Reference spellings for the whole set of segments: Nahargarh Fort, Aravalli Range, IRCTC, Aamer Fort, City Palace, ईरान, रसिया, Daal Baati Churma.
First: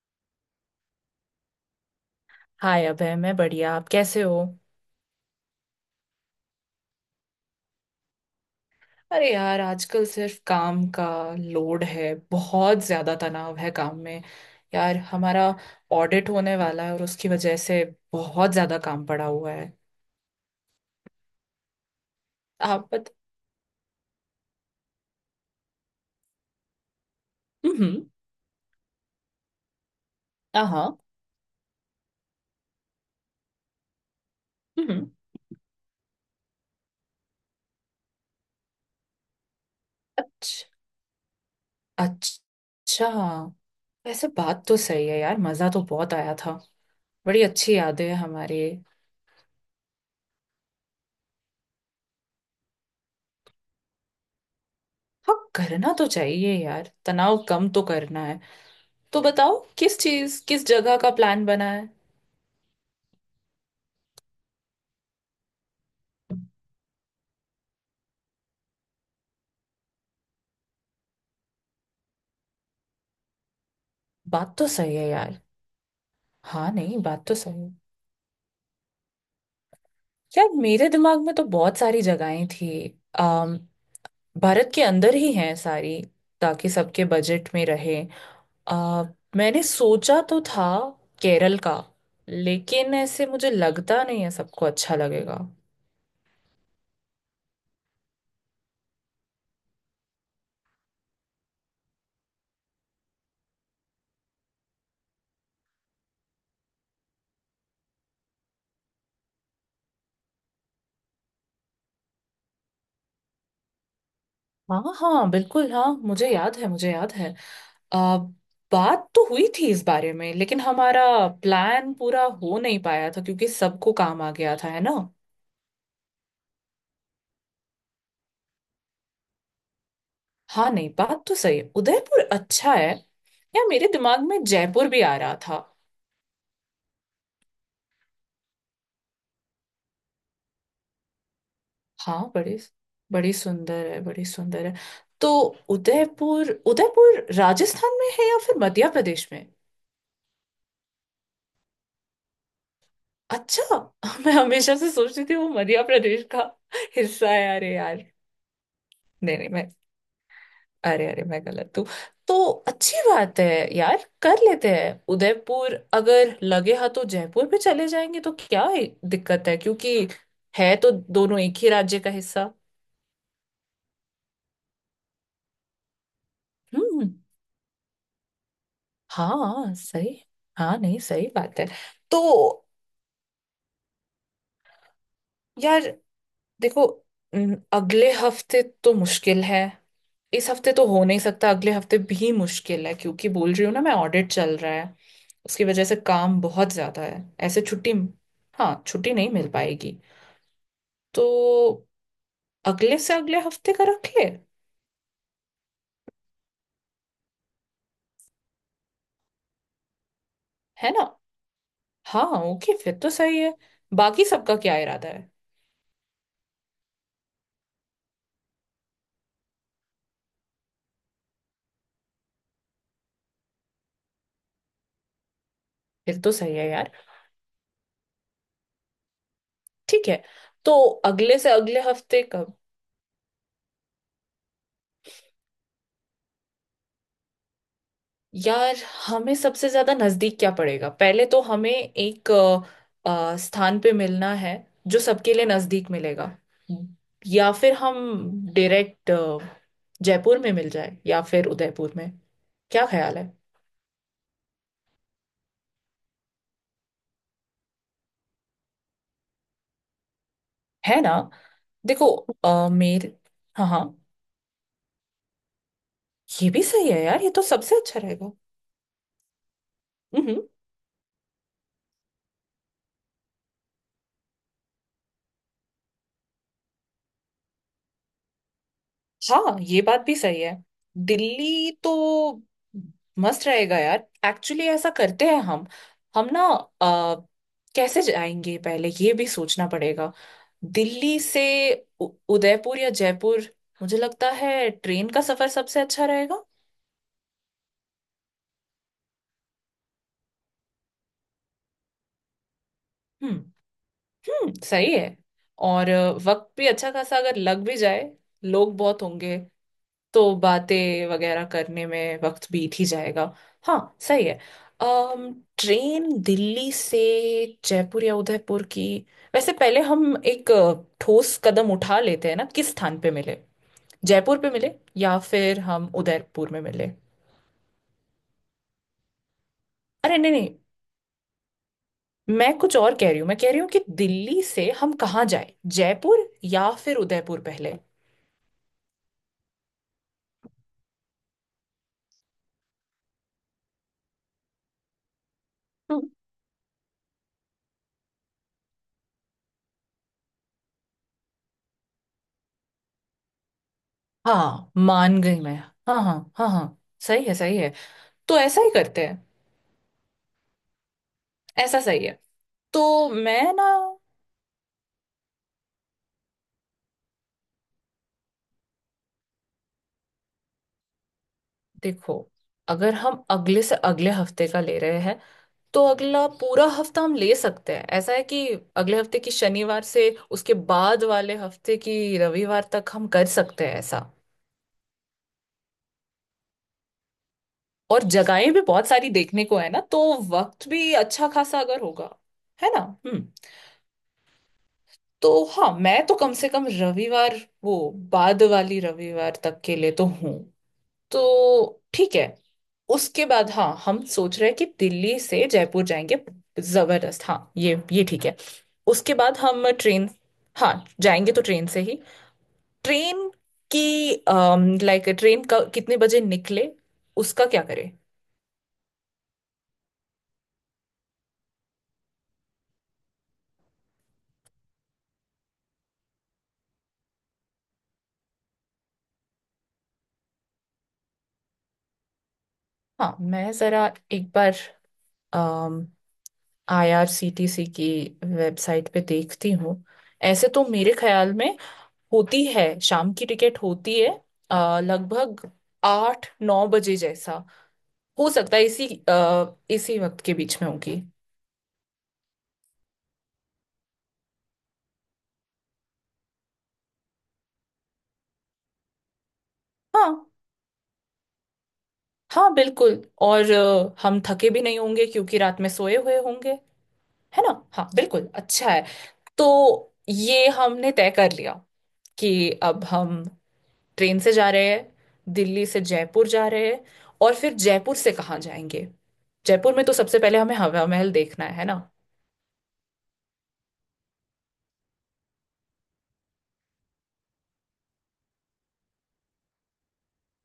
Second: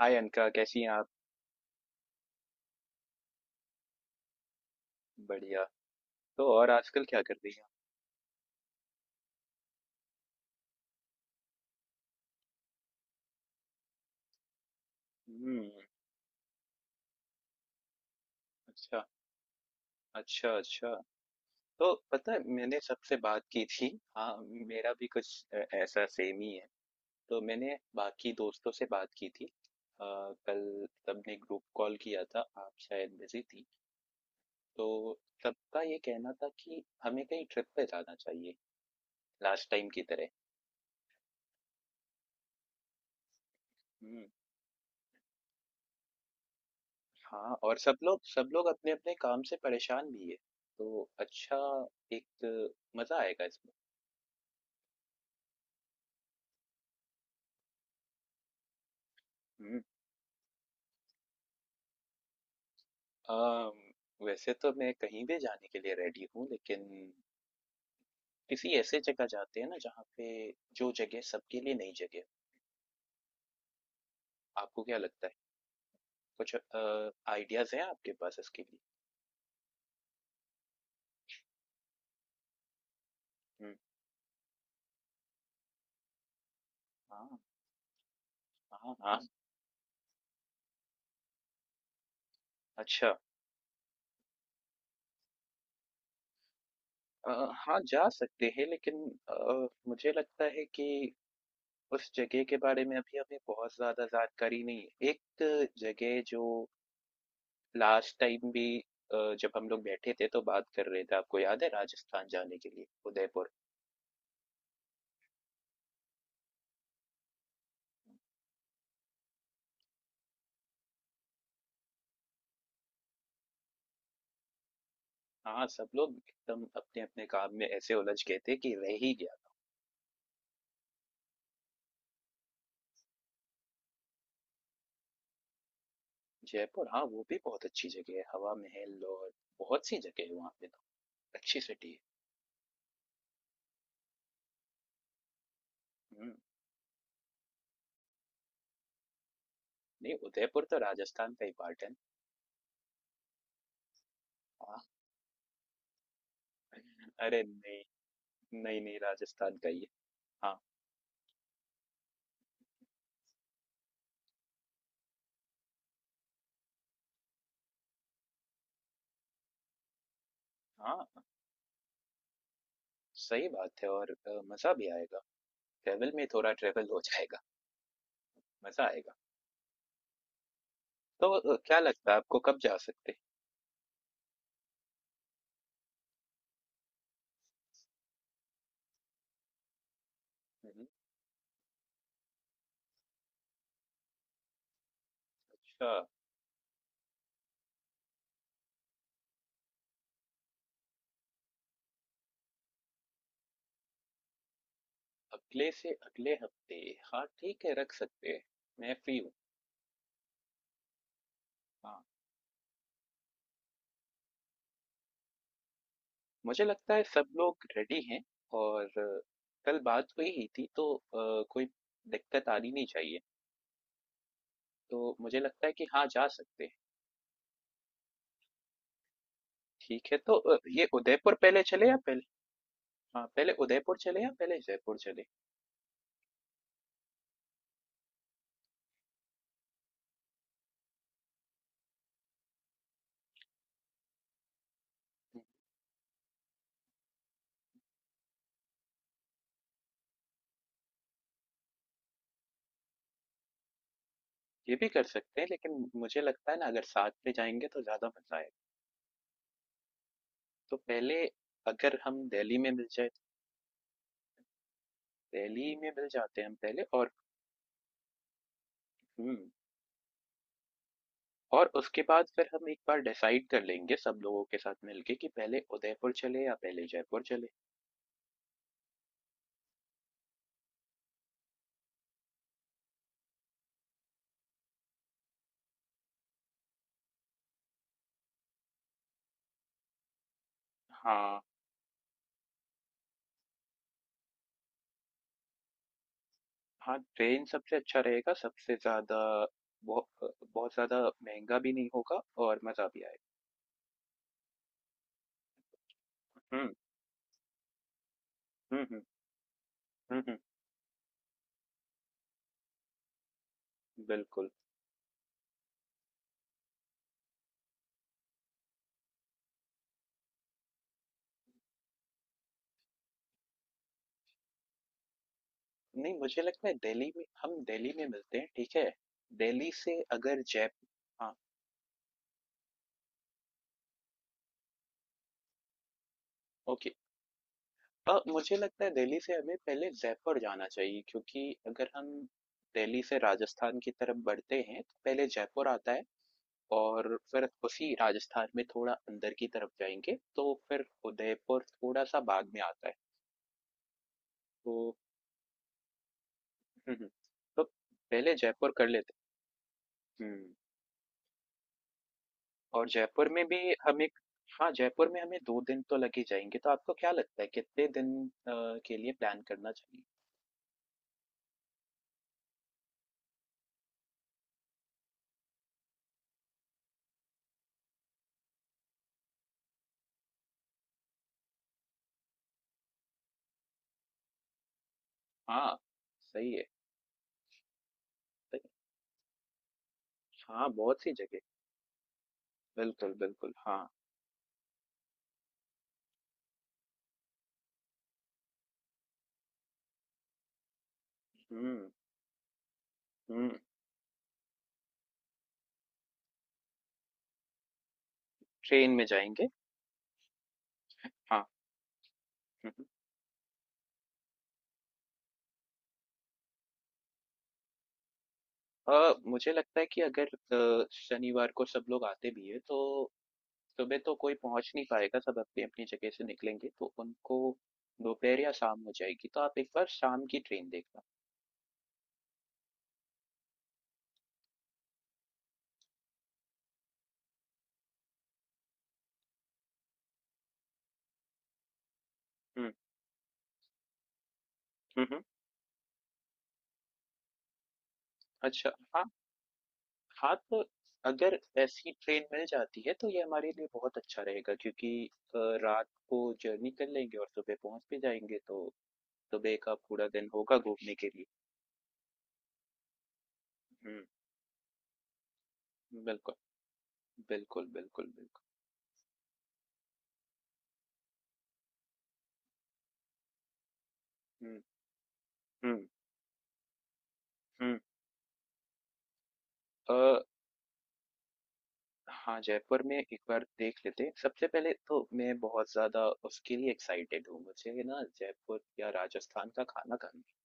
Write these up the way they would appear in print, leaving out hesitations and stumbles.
हाय अनका कैसी हैं आप। हाय अभय, मैं बढ़िया। आप कैसे हो? बढ़िया। तो और आजकल क्या कर रही हैं। अरे यार, आजकल सिर्फ काम का लोड है। बहुत ज्यादा तनाव है काम में। यार हमारा हम्म। ऑडिट होने वाला है और उसकी वजह से बहुत ज्यादा अच्छा। काम पड़ा हुआ है। अच्छा। तो पता है मैंने आप बत सबसे बात की थी। हाँ, मेरा भी कुछ ऐसा सेम ही है। तो मैंने हम्म। बाकी दोस्तों से बात की थी। कल हाँ हाँ, सबने ग्रुप कॉल किया था, आप शायद बिजी थी। तो हम्म। सबका ये कहना था कि हमें कहीं ट्रिप पे जाना चाहिए, लास्ट टाइम की तरह। अच्छा अच्छा। हम्म। वैसे बात तो सही है यार, मजा तो बहुत आया था। बड़ी हाँ, अच्छी और सब यादें हैं लोग सब हमारी। लोग अपने-अपने काम से परेशान भी है। तो अच्छा, एक मज़ा आएगा इसमें। हाँ, करना तो चाहिए यार, तनाव कम तो करना है। तो बताओ, हुँ। किस चीज किस जगह का प्लान बना है? अ, वैसे तो मैं कहीं भी जाने के लिए रेडी हूँ, लेकिन किसी ऐसे जगह जाते हैं ना जहाँ पे जो जगह सबके लिए नई जगह है। बात तो आपको सही क्या है लगता है? यार। कुछ हाँ नहीं, बात तो सही है। आइडियाज़ हैं आपके पास इसके लिए? यार मेरे दिमाग में तो बहुत सारी जगहें थी। अम, हुँ। भारत के अंदर ही हैं सारी, ताकि सबके हाँ, बजट में रहे। हाँ, आ, हाँ। मैंने सोचा तो था केरल का, लेकिन अच्छा। ऐसे मुझे लगता नहीं है सबको अच्छा लगेगा। अ, हाँ, जा सकते हैं लेकिन मुझे लगता है कि उस जगह के बारे में अभी हमें बहुत ज़्यादा जानकारी नहीं है। एक जगह जो लास्ट टाइम भी जब हम लोग बैठे थे तो बात कर रहे थे, आपको याद है, राजस्थान जाने के लिए, उदयपुर। हाँ हाँ बिल्कुल, हाँ मुझे याद है, मुझे याद है। आ, बात तो हुई थी इस बारे में, लेकिन हमारा प्लान पूरा हो नहीं पाया था क्योंकि सबको काम आ गया था, है ना। हाँ, सब लोग एकदम अपने-अपने काम में ऐसे उलझ गए थे कि रह ही गया था। हाँ नहीं, बात तो सही है, उदयपुर अच्छा है। या मेरे दिमाग में जयपुर भी आ रहा था। जयपुर, हाँ, वो भी बहुत अच्छी जगह है, हवा महल और बहुत सी जगह है वहाँ पे तो, अच्छी सिटी है। हाँ बड़ी, बड़ी सुंदर है, बड़ी सुंदर है। तो हुँ, उदयपुर, उदयपुर राजस्थान में है या फिर मध्य प्रदेश में? नहीं उदयपुर तो राजस्थान का ही पार्ट है। अच्छा। मैं हमेशा हाँ, से सोचती थी वो मध्य प्रदेश का हिस्सा अरे है। अरे नहीं, यार, नहीं, नहीं नहीं नहीं राजस्थान मैं का ही है। हाँ, अरे अरे, मैं गलत हूँ। तो अच्छी बात है। यार कर लेते हैं उदयपुर, अगर लगे हाँ तो जयपुर भी चले जाएंगे, तो क्या ही दिक्कत है क्योंकि है तो हाँ दोनों एक ही राज्य का हिस्सा। सही बात है और मज़ा भी आएगा। ट्रैवल में थोड़ा ट्रैवल हो हम्म, जाएगा, मज़ा आएगा। हाँ सही। हाँ नहीं, सही तो बात है। क्या लगता है आपको कब तो जा सकते हैं? यार देखो, अगले हफ्ते तो मुश्किल है। इस हफ्ते हुँ, तो हुँ। हो नहीं सकता, अगले हफ्ते भी मुश्किल है क्योंकि बोल रही हूँ ना, मैं ऑडिट चल रहा है, उसकी वजह अच्छा। से काम बहुत ज्यादा है। ऐसे छुट्टी, हाँ छुट्टी नहीं मिल पाएगी। तो अगले से अगले हफ्ते का रख ले, अगले से अगले हफ्ते, हाँ, ठीक है रख सकते हैं, मैं फ्री हूँ। है ना। हाँ, हाँ, ओके फिर तो सही है। बाकी सबका क्या इरादा है? मुझे लगता है सब लोग रेडी हैं और कल बात हुई ही थी तो कोई दिक्कत आनी नहीं चाहिए। तो मुझे लगता है कि हाँ, फिर जा तो सही सकते है हैं। यार। ठीक ठीक है है, तो तो ये उदयपुर अगले से पहले अगले चले या पहले, हफ्ते का। हाँ, पहले उदयपुर चले या पहले जयपुर चले? यार हमें सबसे ज्यादा नजदीक क्या पड़ेगा? पहले तो हमें एक स्थान पे मिलना है जो सबके लिए नजदीक मिलेगा, या फिर हम डायरेक्ट जयपुर में मिल जाए या फिर उदयपुर में। क्या ख्याल है? ये भी कर सकते हैं, लेकिन मुझे लगता है ना अगर साथ में जाएँगे तो ज़्यादा मज़ा आएगा। तो है पहले ना अगर देखो, हम दिल्ली में मिल जाए, मेरे, हाँ हाँ, दिल्ली में मिल जाते हैं ये हम भी पहले सही है और यार, ये तो सबसे अच्छा रहेगा। हुँ, हम्म, हम्म। और उसके बाद फिर हम एक बार डिसाइड कर लेंगे सब लोगों के साथ मिल के कि पहले उदयपुर चले या पहले जयपुर चले। हाँ, ये बात भी सही है। दिल्ली तो मस्त रहेगा यार। एक्चुअली ऐसा करते हैं हम, हम ना अ, कैसे जाएंगे पहले, ये भी सोचना पड़ेगा। दिल्ली हाँ, से उ- उदयपुर या जयपुर, मुझे लगता है ट्रेन का सफर सबसे अच्छा रहेगा। हाँ, ट्रेन सबसे अच्छा रहेगा, सबसे ज़्यादा बहु अ, बहुत ज़्यादा महँगा भी नहीं होगा और मज़ा भी आएगा। हम्म, सही है। और वक्त हुँ, भी अच्छा खासा अगर लग भी जाए, लोग हुँ, बहुत हुँ, होंगे हुँ, तो हुँ, बातें वगैरह करने में वक्त बीत ही जाएगा। हाँ सही है। बिल्कुल। अम ट्रेन दिल्ली से जयपुर या उदयपुर की। वैसे पहले हम एक ठोस कदम उठा लेते हैं ना, किस स्थान पे मिले, जयपुर पे मिले या फिर हम नहीं मुझे उदयपुर में लगता है मिले। दिल्ली में, हम दिल्ली में मिलते हैं, ठीक है। दिल्ली से अरे नहीं अगर नहीं, जयपुर, हाँ, मैं कुछ और कह रही हूँ। मैं कह रही हूँ कि दिल्ली से हम कहाँ जाए, जयपुर या ओके, फिर उदयपुर पहले? मुझे लगता है दिल्ली से हमें पहले जयपुर जाना चाहिए क्योंकि अगर हम दिल्ली से राजस्थान की तरफ बढ़ते हैं तो पहले जयपुर आता है हम्म, और फिर उसी राजस्थान में थोड़ा अंदर की तरफ जाएंगे तो फिर उदयपुर थोड़ा सा बाद में आता है। हाँ तो मान गई मैं। हाँ हाँ हाँ हाँ, हम्म, हम्म, सही है सही तो है। पहले तो ऐसा ही जयपुर कर करते लेते हैं, हैं। हम्म। ऐसा सही है। तो और जयपुर में मैं ना, भी हम एक, हाँ जयपुर में हमें दो दिन तो लग ही जाएंगे तो आपको क्या लगता है कितने दिन अ, के लिए प्लान करना चाहिए। देखो अगर हम अगले से अगले हफ्ते का ले रहे हैं, तो अगला पूरा हफ्ता हम ले सकते हैं। ऐसा है कि अगले हफ्ते की शनिवार से उसके बाद वाले हफ्ते की रविवार तक हम कर सकते हैं, ऐसा। हाँ सही है। और जगहें भी सही- बहुत सारी देखने को है ना, तो हाँ वक्त भी बहुत सी अच्छा जगह, खासा अगर होगा, है ना। बिल्कुल हम्म, बिल्कुल, हाँ। तो हाँ, मैं तो कम से कम रविवार, वो बाद वाली रविवार तक के लिए तो हूँ। तो हम्म, ठीक है। उसके हम्म। बाद हाँ, हम सोच रहे हैं कि दिल्ली से जयपुर जाएंगे। जबरदस्त, हाँ ये ठीक है। ट्रेन में उसके बाद जाएंगे, हम ट्रेन, हाँ जाएंगे तो हाँ, ट्रेन से ही। हम्म, हम्म। ट्रेन की, लाइक ट्रेन का कितने बजे निकले, उसका क्या करें? मुझे लगता है कि अगर शनिवार को सब लोग आते भी है तो सुबह तो कोई पहुंच नहीं पाएगा, सब अपनी अपनी जगह से निकलेंगे तो उनको दोपहर या शाम हो जाएगी, तो आप एक बार शाम की ट्रेन देखना। हाँ, मैं जरा एक बार आईआरसीटीसी की वेबसाइट पे देखती हूँ। ऐसे तो मेरे ख्याल में होती है, हम्म, शाम की टिकट होती है हम्म, लगभग आठ नौ बजे जैसा, हो सकता है अच्छा, इसी वक्त के हाँ, तो बीच में होगी। अगर ऐसी ट्रेन मिल जाती है तो ये हमारे लिए बहुत अच्छा रहेगा क्योंकि अ, रात को जर्नी कर लेंगे और सुबह पहुंच भी जाएंगे तो सुबह का पूरा हाँ दिन होगा घूमने के लिए। हाँ बिल्कुल, और हम्म, हम थके भी नहीं होंगे क्योंकि रात में सोए हुए बिल्कुल, होंगे, है ना। बिल्कुल, हाँ बिल्कुल, बिल्कुल, बिल्कुल। अच्छा है। तो ये हमने तय कर लिया कि अब हम ट्रेन से जा हम्म, रहे हैं, दिल्ली से हम्म, जयपुर जा रहे हैं। और फिर हम्म। जयपुर से कहाँ जाएंगे? जयपुर में तो अ, सबसे पहले हमें हवा महल देखना है ना। हाँ जयपुर में एक बार देख लेते हैं सबसे पहले तो। मैं बहुत ज्यादा उसके लिए एक्साइटेड हूँ, मुझे ना जयपुर या राजस्थान का खाना खाना,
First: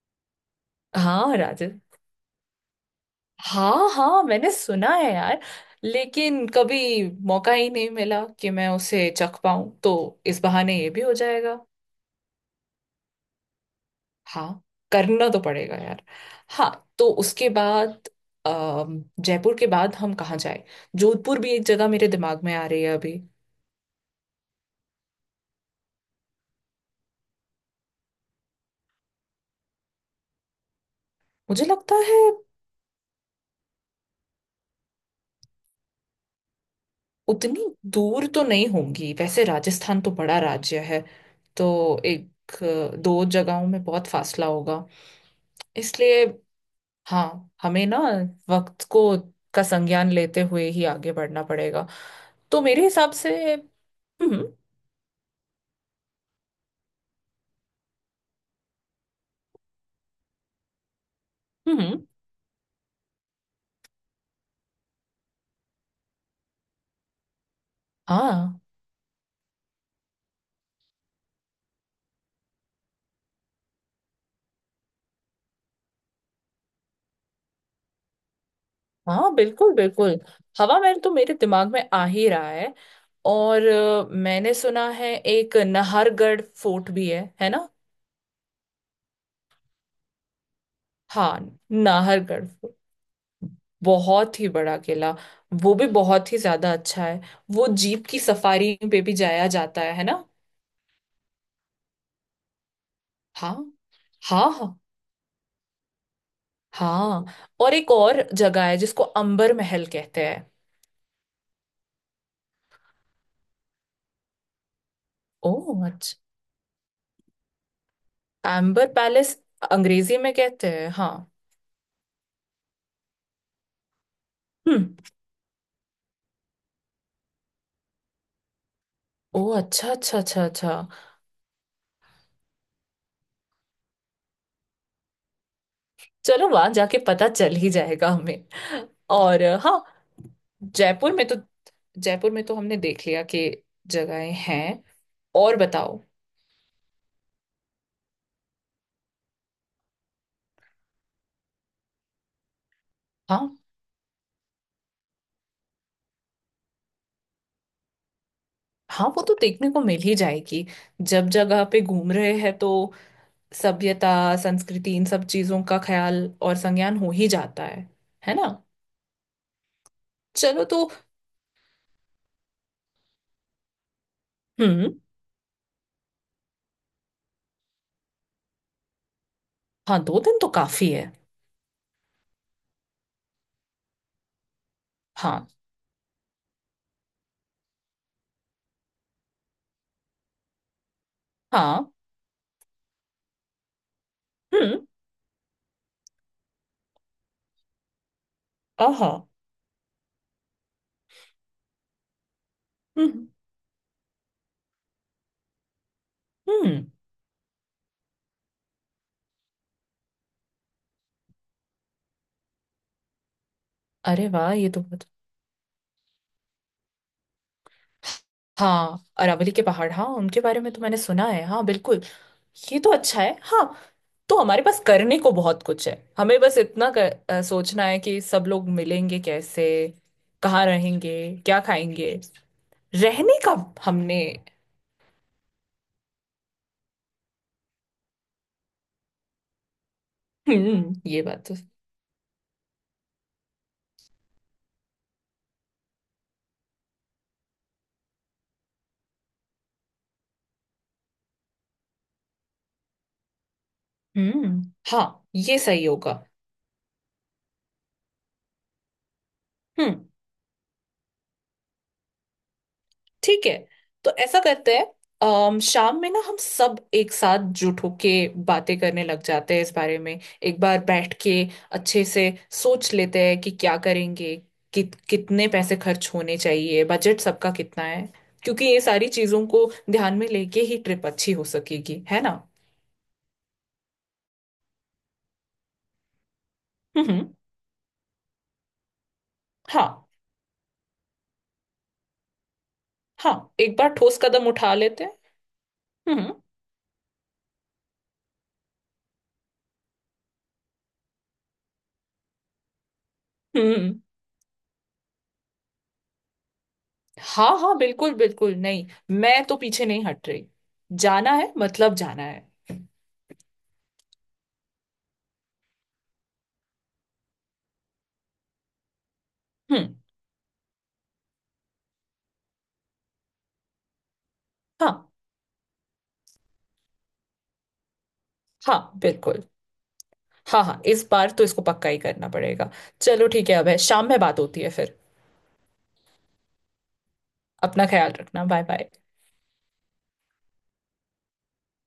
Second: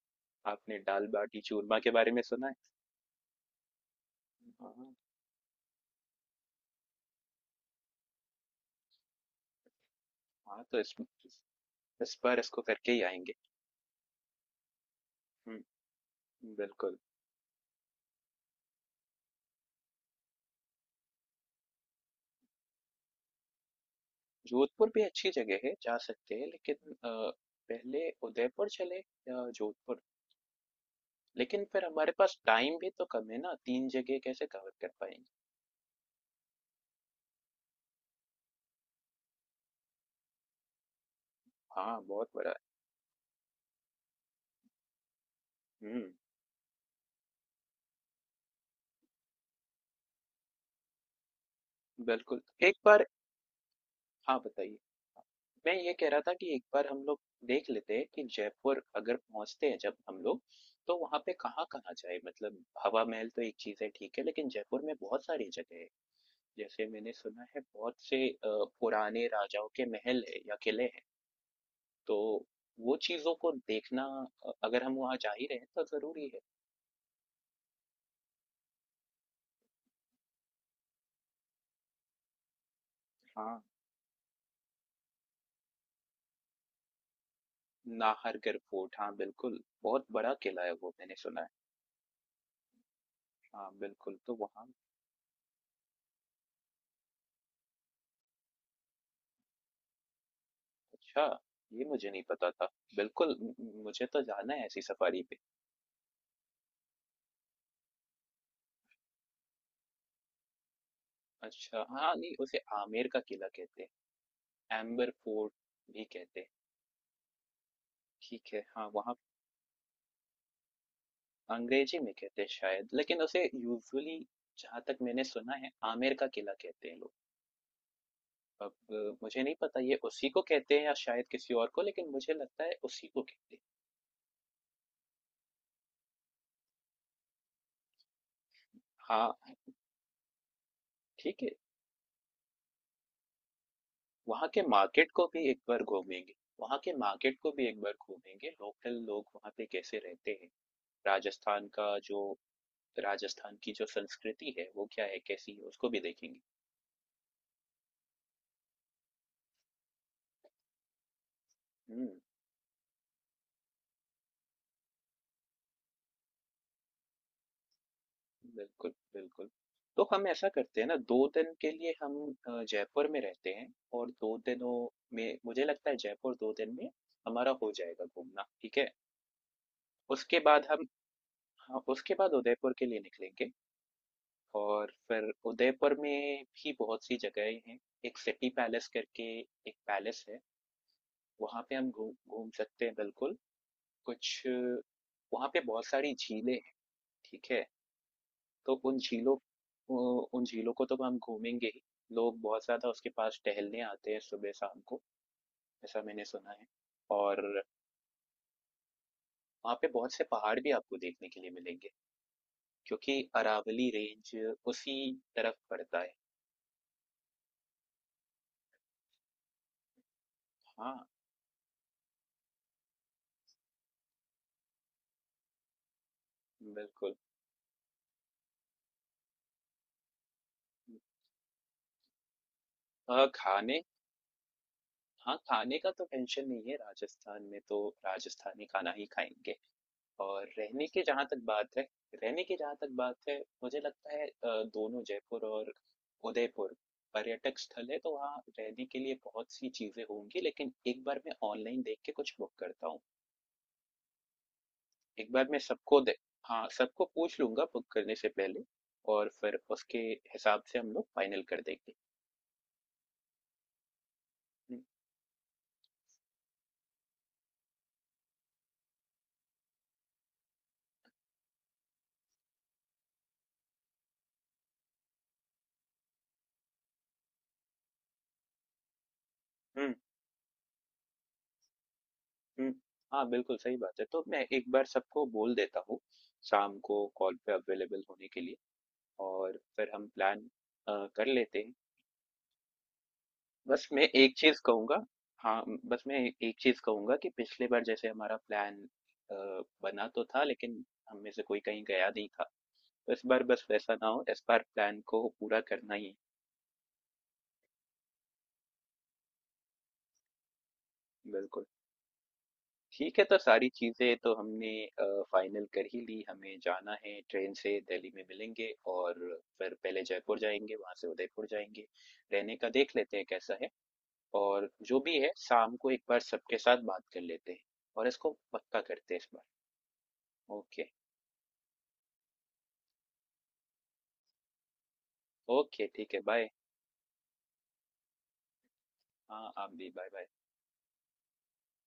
आपने दाल हाँ बाटी राजे, चूरमा के बारे में सुना है? हाँ हाँ मैंने सुना हाँ, है यार, लेकिन कभी मौका ही नहीं मिला कि मैं उसे चख पाऊं, तो इस हाँ बहाने तो ये इस भी हो जाएगा। इस बार इसको करके ही आएंगे। हाँ, करना तो हुँ, पड़ेगा यार। हाँ। बिल्कुल। तो उसके बाद, जयपुर के बाद हम कहाँ जाए? जोधपुर भी एक जगह मेरे दिमाग में आ रही है अभी। जोधपुर भी अच्छी जगह है, जा सकते हैं लेकिन पहले उदयपुर चले या जोधपुर? लेकिन मुझे फिर लगता हमारे है पास टाइम भी तो कम है ना, 3 जगह कैसे कवर कर पाएँगे? उतनी दूर तो नहीं होंगी, वैसे राजस्थान तो बड़ा राज्य है तो हाँ, बहुत एक बड़ा दो जगहों में बहुत फासला होगा, है। हुँ, इसलिए हाँ, हमें ना वक्त को का संज्ञान लेते हुए ही आगे बढ़ना पड़ेगा। बिल्कुल। तो एक मेरे बार, हिसाब से, हाँ, हम्म। बताइए। मैं ये कह रहा था कि एक बार हम लोग देख लेते हैं कि जयपुर अगर पहुँचते हैं जब हम लोग, तो वहाँ पे कहाँ-कहाँ हम्म, जाएँ? मतलब हवा महल तो एक चीज़ है ठीक है, लेकिन जयपुर में बहुत सारी जगह है। जैसे मैंने सुना है बहुत से हाँ पुराने राजाओं के महल है या किले हैं, तो वो चीजों को देखना, अगर हम वहाँ जा ही रहे हैं तो जरूरी है। हाँ बिल्कुल बिल्कुल। हवा महल तो मेरे दिमाग में आ ही रहा है, हाँ और मैंने सुना है एक नाहरगढ़ फोर्ट भी है ना। नाहरगढ़ फोर्ट, हाँ बिल्कुल बहुत बड़ा किला है वो, मैंने हाँ, सुना है। नाहरगढ़ फोर्ट, हाँ बिल्कुल, तो बहुत ही वहाँ बड़ा किला, वो भी बहुत ही ज्यादा अच्छा है। वो जीप की सफारी पे भी जाया जाता है ना। अच्छा, ये मुझे नहीं पता था। बिल्कुल, हाँ मुझे तो हाँ जाना है हाँ। ऐसी सफारी पे। हाँ, और एक और जगह है जिसको अंबर महल कहते हैं। अच्छा, हाँ नहीं उसे आमेर का किला कहते हैं, एम्बर फोर्ट ओह भी अच्छा, कहते हैं, ठीक है अंबर हाँ वहाँ। पैलेस अंग्रेजी में कहते हैं, हाँ। अंग्रेजी में कहते हैं शायद, लेकिन उसे यूजुअली जहां हम्म। तक मैंने सुना है आमेर का किला कहते हैं लोग। अब मुझे नहीं ओह पता अच्छा ये अच्छा उसी को अच्छा कहते अच्छा, हैं या शायद किसी और को, लेकिन मुझे लगता है उसी को कहते हैं। चलो वहां जाके पता चल ही जाएगा हमें। हाँ, और हाँ, जयपुर में तो, ठीक है। जयपुर में तो हमने देख लिया कि जगहें वहाँ के हैं। मार्केट को भी और एक बार बताओ? घूमेंगे, वहाँ के मार्केट को भी एक बार घूमेंगे, लोकल लोग वहाँ पे कैसे रहते हैं, राजस्थान का जो, हाँ राजस्थान की जो संस्कृति है वो क्या है, कैसी है, उसको भी देखेंगे। हाँ, वो तो देखने को मिल ही जाएगी, जब जगह पे हम्म, घूम रहे हैं तो। सभ्यता, संस्कृति, इन सब चीजों का ख्याल और संज्ञान हो ही जाता है ना। बिल्कुल, बिल्कुल। तो हम ऐसा चलो करते हैं तो, ना, 2 दिन के लिए हम जयपुर में रहते हैं और 2 दिनों हम्म। में मुझे लगता है जयपुर 2 दिन में हमारा हो जाएगा घूमना, ठीक है? हाँ, दो दिन उसके तो बाद हम, काफी है। हाँ, उसके बाद उदयपुर के लिए निकलेंगे और फिर हाँ। उदयपुर में भी बहुत सी जगहें हैं। एक सिटी पैलेस करके एक पैलेस है, वहाँ पे हम हाँ। घूम घूम सकते हैं बिल्कुल। कुछ हम्म। वहाँ पे बहुत सारी झीलें हैं, ठीक है? तो उन आहा। झीलों, उन झीलों को तो हम घूमेंगे ही, लोग बहुत ज़्यादा उसके हम्म, पास टहलने आते हैं सुबह शाम को, ऐसा मैंने सुना है। हम्म। और वहाँ पे बहुत से पहाड़ भी आपको देखने के लिए मिलेंगे क्योंकि अरावली अरे रेंज वाह, ये तो उसी बहुत। तरफ पड़ता है। हाँ, अरावली के पहाड़, हाँ उनके बारे में तो मैंने हाँ सुना है, हाँ बिल्कुल। ये तो अच्छा है हाँ। तो हमारे पास करने को बहुत कुछ है, हमें बस इतना बिल्कुल। सोचना है कि सब लोग मिलेंगे कैसे, कहाँ रहेंगे, क्या खाएंगे। रहने का, खाने, हमने, हाँ खाने का तो टेंशन नहीं है, राजस्थान में तो राजस्थानी खाना ही खाएंगे। और रहने हम्म, के ये जहाँ तक बात तो, बात है, रहने की जहाँ तक बात है, मुझे लगता है दोनों जयपुर और उदयपुर पर्यटक स्थल है, तो वहाँ रहने के लिए बहुत सी चीजें होंगी, लेकिन एक बार मैं ऑनलाइन देख के कुछ बुक करता हूँ। हम्म। हाँ, एक बार ये मैं सही सबको होगा। दे, हाँ सबको पूछ लूंगा बुक करने से पहले और फिर उसके हम्म, हिसाब से हम लोग फाइनल कर देंगे। ठीक है तो ऐसा करते हम्म, हैं। शाम में ना हम सब एक साथ जुट होके बातें करने लग जाते हैं, इस बारे में एक बार बैठ के अच्छे से सोच लेते हैं कि क्या करेंगे, कितने पैसे खर्च होने चाहिए, बजट सबका कितना है, क्योंकि ये सारी चीजों को हम्म, ध्यान में लेके ही ट्रिप अच्छी हो सकेगी, है ना। हम्म, हाँ बिल्कुल सही बात है। तो मैं एक बार सबको बोल देता हूँ शाम को हम्म। कॉल पे अवेलेबल होने के लिए और फिर हम हाँ, प्लान कर लेते हैं। हाँ एक बस बार मैं ठोस एक कदम चीज उठा कहूंगा, लेते हैं। हाँ, बस मैं हम्म, एक चीज कहूंगा कि पिछली बार जैसे हमारा प्लान बना तो था लेकिन हम में से कोई कहीं गया नहीं था, तो इस बार बस वैसा हम्म। ना हो, इस बार प्लान को पूरा करना ही है। हाँ हाँ बिल्कुल बिल्कुल, नहीं मैं तो पीछे नहीं हट रही, जाना है बिल्कुल। मतलब जाना है। ठीक है, तो सारी चीजें तो हमने फाइनल कर ही ली, हमें जाना है ट्रेन से, दिल्ली में मिलेंगे और फिर हम्म। पहले जयपुर जाएंगे वहां से उदयपुर जाएंगे। रहने का देख लेते हैं कैसा है और जो भी हाँ है शाम को एक बार सबके साथ बात कर लेते हैं और इसको हाँ पक्का करते हैं इस बिल्कुल। बार। हाँ हाँ, ओके, इस बार तो इसको पक्का ही करना पड़ेगा। चलो ठीक है, अब है शाम में बात होती है फिर। ओके ठीक है बाय। अपना ख्याल रखना, बाय बाय। हाँ आप भी बाय बाय।